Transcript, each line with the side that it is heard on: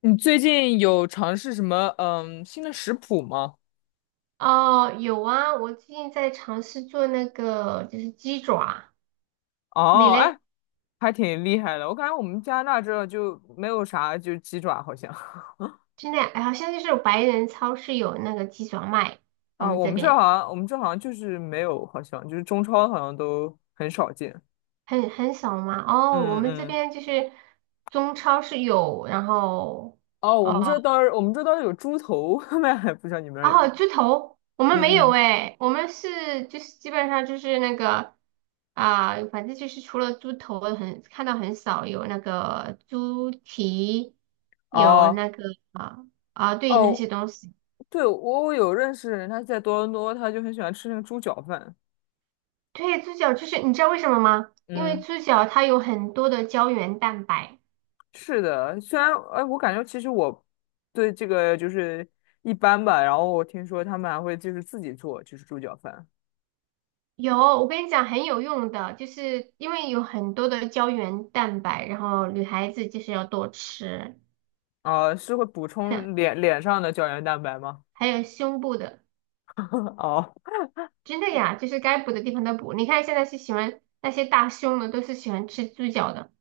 left: 你最近有尝试什么新的食谱吗？
right: 哦，有啊，我最近在尝试做那个就是鸡爪，你
left: 哦，
right: 嘞？
left: 哎，还挺厉害的。我感觉我们加拿大这就没有啥，就鸡爪好像
right: 现在好像就是白人超市有那个鸡爪卖，我
left: 啊，
right: 们
left: 我
right: 这
left: 们这好
right: 边
left: 像我们这好像就是没有，好像就是中超好像都很少见。
right: 很少嘛。哦，我
left: 嗯
right: 们这
left: 嗯，
right: 边就是中超是有，然后。
left: 哦，我们
right: 哦。
left: 这倒是我们这倒是有猪头，卖，不知道你们那儿有没
right: 哦，
left: 有？
right: 猪头，我们没
left: 嗯
right: 有
left: 嗯，
right: 哎，我们是就是基本上就是那个啊、反正就是除了猪头很看到很少，有那个猪蹄，有
left: 哦
right: 那个啊啊、对那些
left: 哦，
right: 东西。
left: 对，我有认识人，他在多伦多，他就很喜欢吃那个猪脚饭。
right: 对，猪脚就是你知道为什么吗？因为
left: 嗯。
right: 猪脚它有很多的胶原蛋白，
left: 是的，虽然哎，我感觉其实我对这个一般吧。然后我听说他们还会就是自己做，就是猪脚饭。
right: 有我跟你讲很有用的，就是因为有很多的胶原蛋白，然后女孩子就是要多吃，
left: 啊、是会补
right: 真的
left: 充脸上的胶原蛋白吗？
right: 还有胸部的。
left: 哦
right: 真的呀，就是该补的地方都补。你看现在是喜欢那些大胸的，都是喜欢吃猪脚的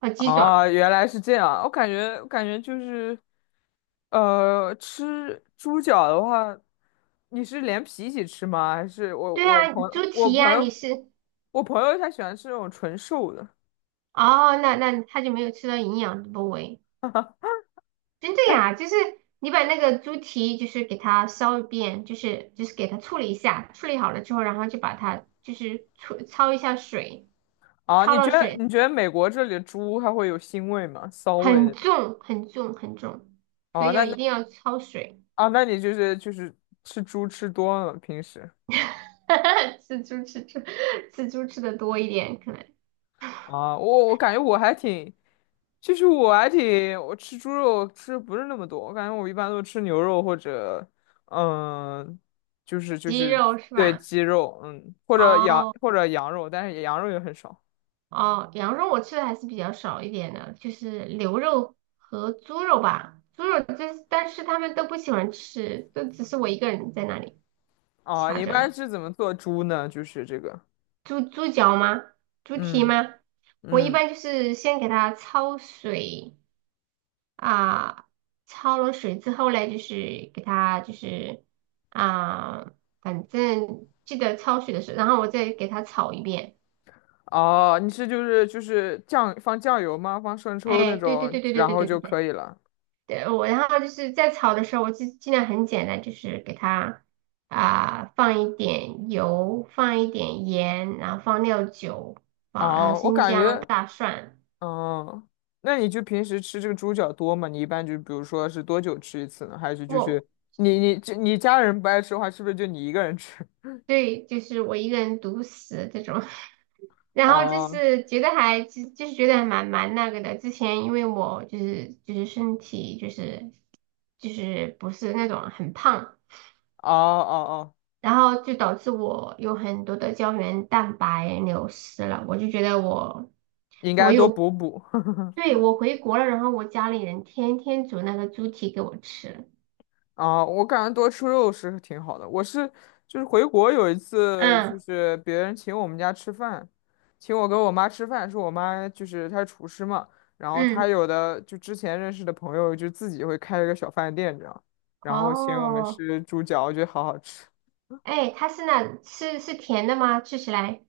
right: 和鸡
left: 哦，
right: 爪。
left: 原来是这样。我感觉就是，吃猪脚的话，你是连皮一起吃吗？还是我
right: 对
left: 我
right: 啊，
left: 朋
right: 猪
left: 我
right: 蹄
left: 朋
right: 呀、你
left: 友
right: 是
left: 我朋友他喜欢吃那种纯瘦的？
right: 哦，那那他就没有吃到营养的部位。真的呀，就是你把那个猪蹄就是给它烧一遍，就是给它处理一下，处理好了之后，然后就把它就是焯一下水，
left: 啊，
right: 焯
left: 你觉
right: 了
left: 得
right: 水
left: 你觉得美国这里的猪它会有腥味吗？骚味
right: 很
left: 那种？
right: 重很重很重，所
left: 啊，
right: 以
left: 那
right: 要一
left: 那
right: 定要焯水。
left: 啊，那你就是吃猪吃多了平时
right: 吃猪吃猪吃猪吃的多一点，可能。
left: 啊？我感觉我还挺，其实我还挺，我吃猪肉吃得不是那么多，我感觉我一般都吃牛肉或者嗯，就是就
right: 鸡
left: 是
right: 肉是
left: 对
right: 吧？
left: 鸡肉，嗯，或者羊
right: 哦
left: 或者羊肉，但是羊肉也很少
right: 哦，羊肉我吃的还是比较少一点的，就是牛肉和猪肉吧。猪肉这但是他们都不喜欢吃，都只是我一个人在那里
left: 啊。
right: 掐
left: 你一
right: 着呢。
left: 般是怎么做猪呢？就是这个，
right: 猪猪脚吗？猪蹄
left: 嗯
right: 吗？我一
left: 嗯。
right: 般就是先给它焯水啊，焯了水之后嘞，就是给它就是啊，反正记得焯水的时候，然后我再给它炒一遍。
left: 哦，你是就是放酱油吗？放生抽那
right: 哎，对对
left: 种，
right: 对对对
left: 然
right: 对
left: 后
right: 对
left: 就
right: 对
left: 可
right: 对。
left: 以了。
right: 对，我然后就是在炒的时候，我就尽量很简单，就是给它啊、放一点油，放一点盐，然后放料酒，放然后
left: 哦，我
right: 生
left: 感
right: 姜、
left: 觉，
right: 大蒜。
left: 嗯，那你就平时吃这个猪脚多吗？你一般就比如说是多久吃一次呢？还是就是
right: 我
left: 你家人不爱吃的话，是不是就你一个人吃？
right: 对，就是我一个人独食这种，然后就
left: 哦
right: 是觉得还就是觉得还蛮那个的。之前因为我就是身体就是就是不是那种很胖。
left: 哦哦哦，
right: 然后就导致我有很多的胶原蛋白流失了，我就觉得我
left: 应
right: 我
left: 该多
right: 有，
left: 补补。
right: 对，我回国了，然后我家里人天天煮那个猪蹄给我吃，
left: 啊，我感觉多吃肉是挺好的。我是就是回国有一次，就
right: 嗯
left: 是别人请我们家吃饭，请我跟我妈吃饭，是我妈就是她是厨师嘛，然后她
right: 嗯，
left: 有的就之前认识的朋友就自己会开一个小饭店这样，然后请我们
right: 哦，
left: 吃猪脚，我觉得好好吃。
right: 哎，它是那是是甜的吗？吃起来，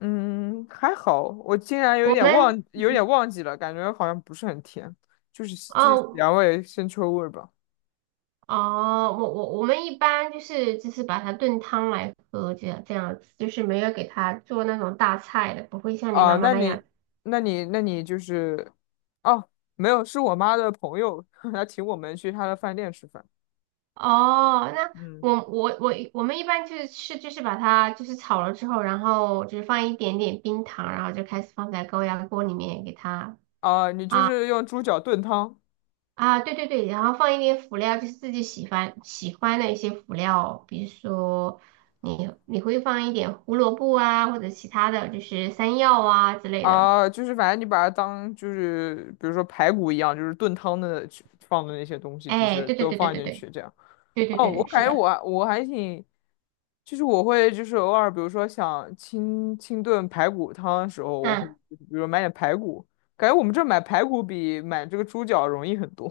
left: 嗯，还好，我竟然有
right: 我
left: 点忘，
right: 们
left: 有点
right: 嗯
left: 忘记了，感觉好像不是很甜，就是
right: 哦
left: 咸味、腥臭味吧。
right: 哦，我我们一般就是就是把它炖汤来喝，这样这样子，就是没有给它做那种大菜的，不会像你
left: 啊，
right: 妈妈
left: 那
right: 那样。
left: 你，那你，那你就是，哦，没有，是我妈的朋友，她请我们去她的饭店吃饭。
right: 哦，那
left: 嗯，
right: 我们一般就是是就是把它就是炒了之后，然后就是放一点点冰糖，然后就开始放在高压锅里面给它
left: 啊，你就是用猪脚炖汤
right: 啊，对对对，然后放一点辅料，就是自己喜欢喜欢的一些辅料，比如说你会放一点胡萝卜啊，或者其他的就是山药啊之类的。
left: 啊，就是反正你把它当就是比如说排骨一样，就是炖汤的去放的那些东西，就
right: 哎，
left: 是
right: 对对
left: 都
right: 对对
left: 放
right: 对
left: 进
right: 对
left: 去这样。
right: 对对
left: 哦，
right: 对
left: 我
right: 对，是
left: 感觉我
right: 的，
left: 我还挺，就是我会就是偶尔比如说想清炖排骨汤的时候，我会
right: 嗯，
left: 比如说买点排骨，感觉我们这儿买排骨比买这个猪脚容易很多。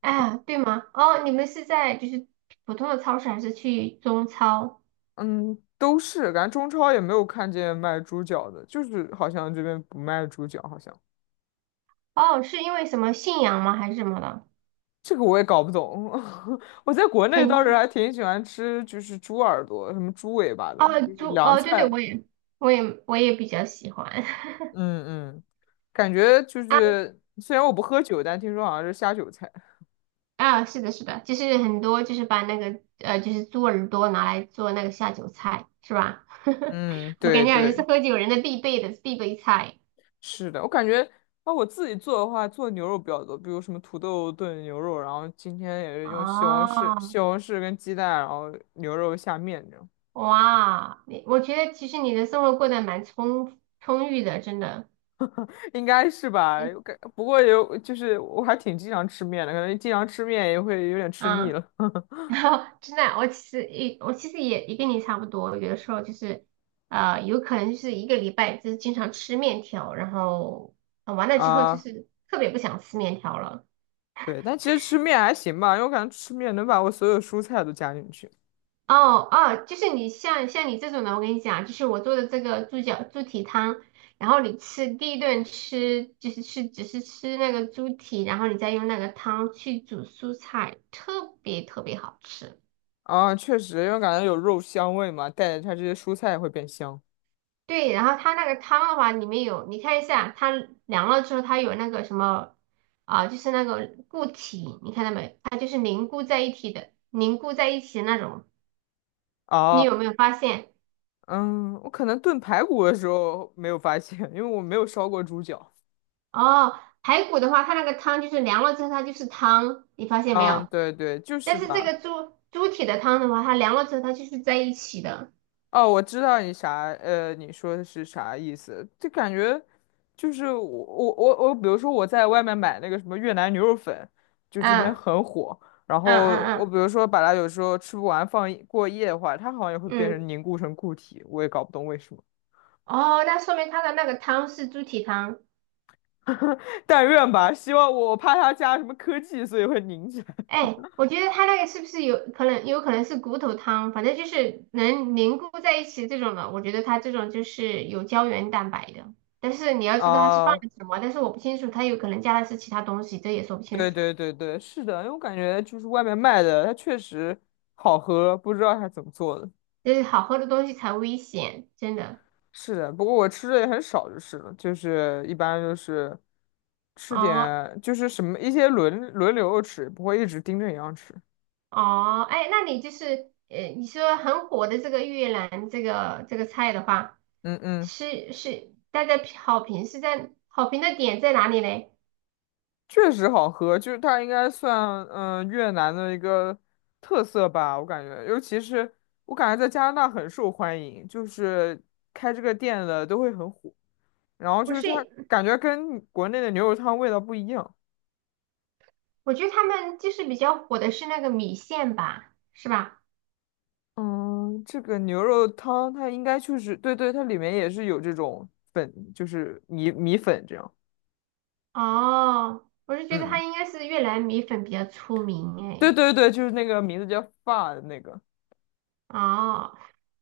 right: 哎呀对吗？哦，你们是在就是普通的超市还是去中超？
left: 嗯，都是，感觉中超也没有看见卖猪脚的，就是好像这边不卖猪脚，好像
right: 哦，是因为什么信仰吗？还是什么的？
left: 这个我也搞不懂。我在国内
right: 肯
left: 倒是
right: 定。
left: 还挺喜欢吃，就是猪耳朵、什么猪尾巴的，
right: 哦，
left: 就是
right: 猪，
left: 凉
right: 哦，对对，
left: 菜。
right: 我也，我也，我也比较喜欢。
left: 嗯嗯，感觉就
right: 啊
left: 是虽然我不喝酒，但听说好像是下酒菜。
right: 啊，是的，是的，就是很多就是把那个就是猪耳朵拿来做那个下酒菜，是吧？
left: 嗯，
right: 我感
left: 对
right: 觉好像是
left: 对，
right: 喝酒人的必备的必备菜。
left: 是的，我感觉啊，我自己做的话，做牛肉比较多，比如什么土豆炖牛肉，然后今天也是用西红柿、
right: 哦，
left: 西红柿跟鸡蛋，然后牛肉下面这样。
right: 哇，你我觉得其实你的生活过得蛮充裕的，真的。
left: 应该是吧？
right: 嗯。
left: 我感不过有，就是我还挺经常吃面的，可能经常吃面也会有点吃腻
right: 啊
left: 了
right: 然后真的，我其实也也跟你差不多，有的时候就是有可能就是一个礼拜就是经常吃面条，然后、完了 之后就
left: 啊。
right: 是特别不想吃面条了。
left: 对，但其实吃面还行吧，因为我感觉吃面能把我所有蔬菜都加进去
right: 哦哦，就是你像你这种的，我跟你讲，就是我做的这个猪脚猪蹄汤，然后你吃第一顿吃就是吃只是吃那个猪蹄，然后你再用那个汤去煮蔬菜，特别特别好吃。
left: 啊，确实，因为感觉有肉香味嘛，带着它这些蔬菜也会变香。
right: 对，然后它那个汤的话，里面有，你看一下，它凉了之后，它有那个什么啊，就是那个固体，你看到没？它就是凝固在一起的，凝固在一起的那种。你
left: 哦，
right: 有没有发现？
left: 嗯，我可能炖排骨的时候没有发现，因为我没有烧过猪脚。
right: 哦，排骨的话，它那个汤就是凉了之后，它就是汤，你发现没
left: 嗯，
right: 有？
left: 对对，就是
right: 但是这
left: 吧。
right: 个猪猪蹄的汤的话，它凉了之后，它就是在一起的。
left: 哦，我知道你啥，你说的是啥意思？就感觉就是我，比如说我在外面买那个什么越南牛肉粉，就这边
right: 嗯
left: 很火。然
right: 嗯
left: 后我比
right: 嗯
left: 如说把它有时候吃不完放一过夜的话，它好像也会变
right: 嗯嗯，
left: 成凝固成固体，我也搞不懂为什么。
right: 哦，那说明它的那个汤是猪蹄汤。
left: 但愿吧，希望我怕它加什么科技，所以会凝起来。
right: 哎，我觉得它那个是不是有可能，有可能是骨头汤，反正就是能凝固在一起这种的。我觉得它这种就是有胶原蛋白的，但是你要知道它是放了
left: 啊，
right: 什么，但是我不清楚，它有可能加的是其他东西，这也说不清
left: 对
right: 楚。
left: 对对对，是的，因为我感觉就是外面卖的，它确实好喝，不知道它怎么做的。
right: 就是好喝的东西才危险，真的。
left: 是的，不过我吃的也很少，就是了，就是一般就是吃
right: 哦
left: 点，就是什么一些轮流吃，不会一直盯着一样吃。
right: 哦，哎，那你就是你说很火的这个越南这个这个菜的话，
left: 嗯嗯，
right: 是是大家好评是在好评的点在哪里嘞？
left: 确实好喝，就是它应该算越南的一个特色吧，我感觉，尤其是我感觉在加拿大很受欢迎，就是开这个店的都会很火，然后就
right: 不
left: 是它
right: 是。
left: 感觉跟国内的牛肉汤味道不一样。
right: 我觉得他们就是比较火的是那个米线吧，是吧？
left: 嗯，这个牛肉汤它应该就是，对对，它里面也是有这种粉，就是米粉这样。
right: 哦，我是觉得他
left: 嗯，
right: 应该是越南米粉比较出
left: 对
right: 名
left: 对对，就是那个名字叫发的那个。
right: 哎。哦，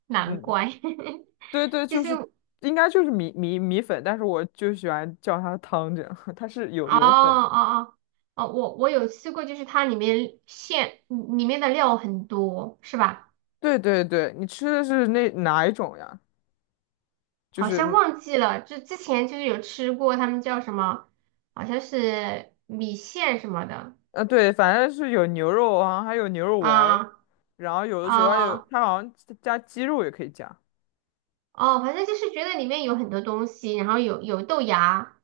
right: 难
left: 嗯，
right: 怪。
left: 对对，就是应该就是米粉，但是我就喜欢叫它汤这样，它是有
right: 哦
left: 有粉。
right: 哦哦哦，我有吃过，就是它里面馅嗯里面的料很多，是吧？
left: 对对对，你吃的是那哪一种呀？就
right: 好像
left: 是
right: 忘记了，就之前就是有吃过，他们叫什么？好像是米线什么的
left: 对，反正是有牛肉啊，还有牛肉丸儿，
right: 啊
left: 然后有的时候还有
right: 啊
left: 它好像加鸡肉也可以加。
right: 哦，反正就是觉得里面有很多东西，然后有豆芽，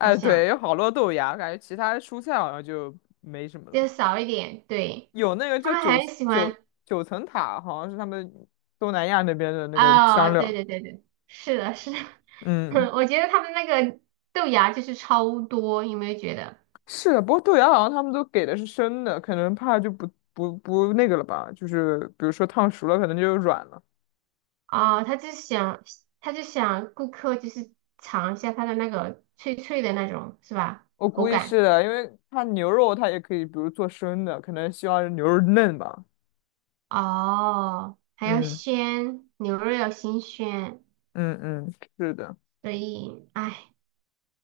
right: 好像
left: 对，有好多豆芽，感觉其他蔬菜好像就没什么
right: 就
left: 了。
right: 少一点。对，
left: 有那个
right: 他
left: 叫
right: 们很喜
left: 九
right: 欢。
left: 九层塔，好像是他们东南亚那边的那个
right: 哦，
left: 香
right: 对
left: 料。
right: 对对对，是的，是的，
left: 嗯，
right: 我觉得他们那个豆芽就是超多，有没有觉得？
left: 是的，不过豆芽好像他们都给的是生的，可能怕就不那个了吧，就是比如说烫熟了，可能就软了。
right: 哦，他就想，他就想顾客就是尝一下它的那个脆脆的那种，是吧？
left: 我
right: 口
left: 估计
right: 感。
left: 是的，因为它牛肉它也可以，比如做生的，可能希望牛肉嫩吧。
right: 哦，还要
left: 嗯
right: 鲜，牛肉要新鲜，
left: 嗯，是的。
right: 所以，哎。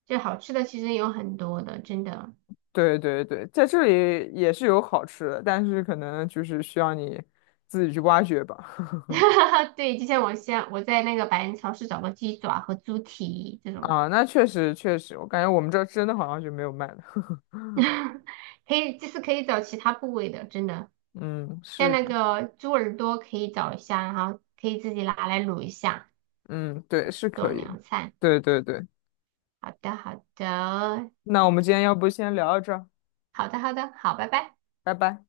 right: 这好吃的其实有很多的，真的。
left: 对对对，在这里也是有好吃的，但是可能就是需要你自己去挖掘吧。
right: 对，就像我在那个百人超市找个鸡爪和猪蹄这 种，
left: 啊，那确实确实，我感觉我们这儿真的好像就没有卖的。
right: 可以就是可以找其他部位的，真的。
left: 嗯，
right: 像
left: 是
right: 那
left: 的，
right: 个猪耳朵可以找一下，然后可以自己拿来卤一下，
left: 嗯，对，是
right: 做
left: 可以的。
right: 凉菜。
left: 对对对，
right: 好的，好的，
left: 那我们今天要不先聊到这儿，
right: 好的，好的，好，拜拜。
left: 拜拜。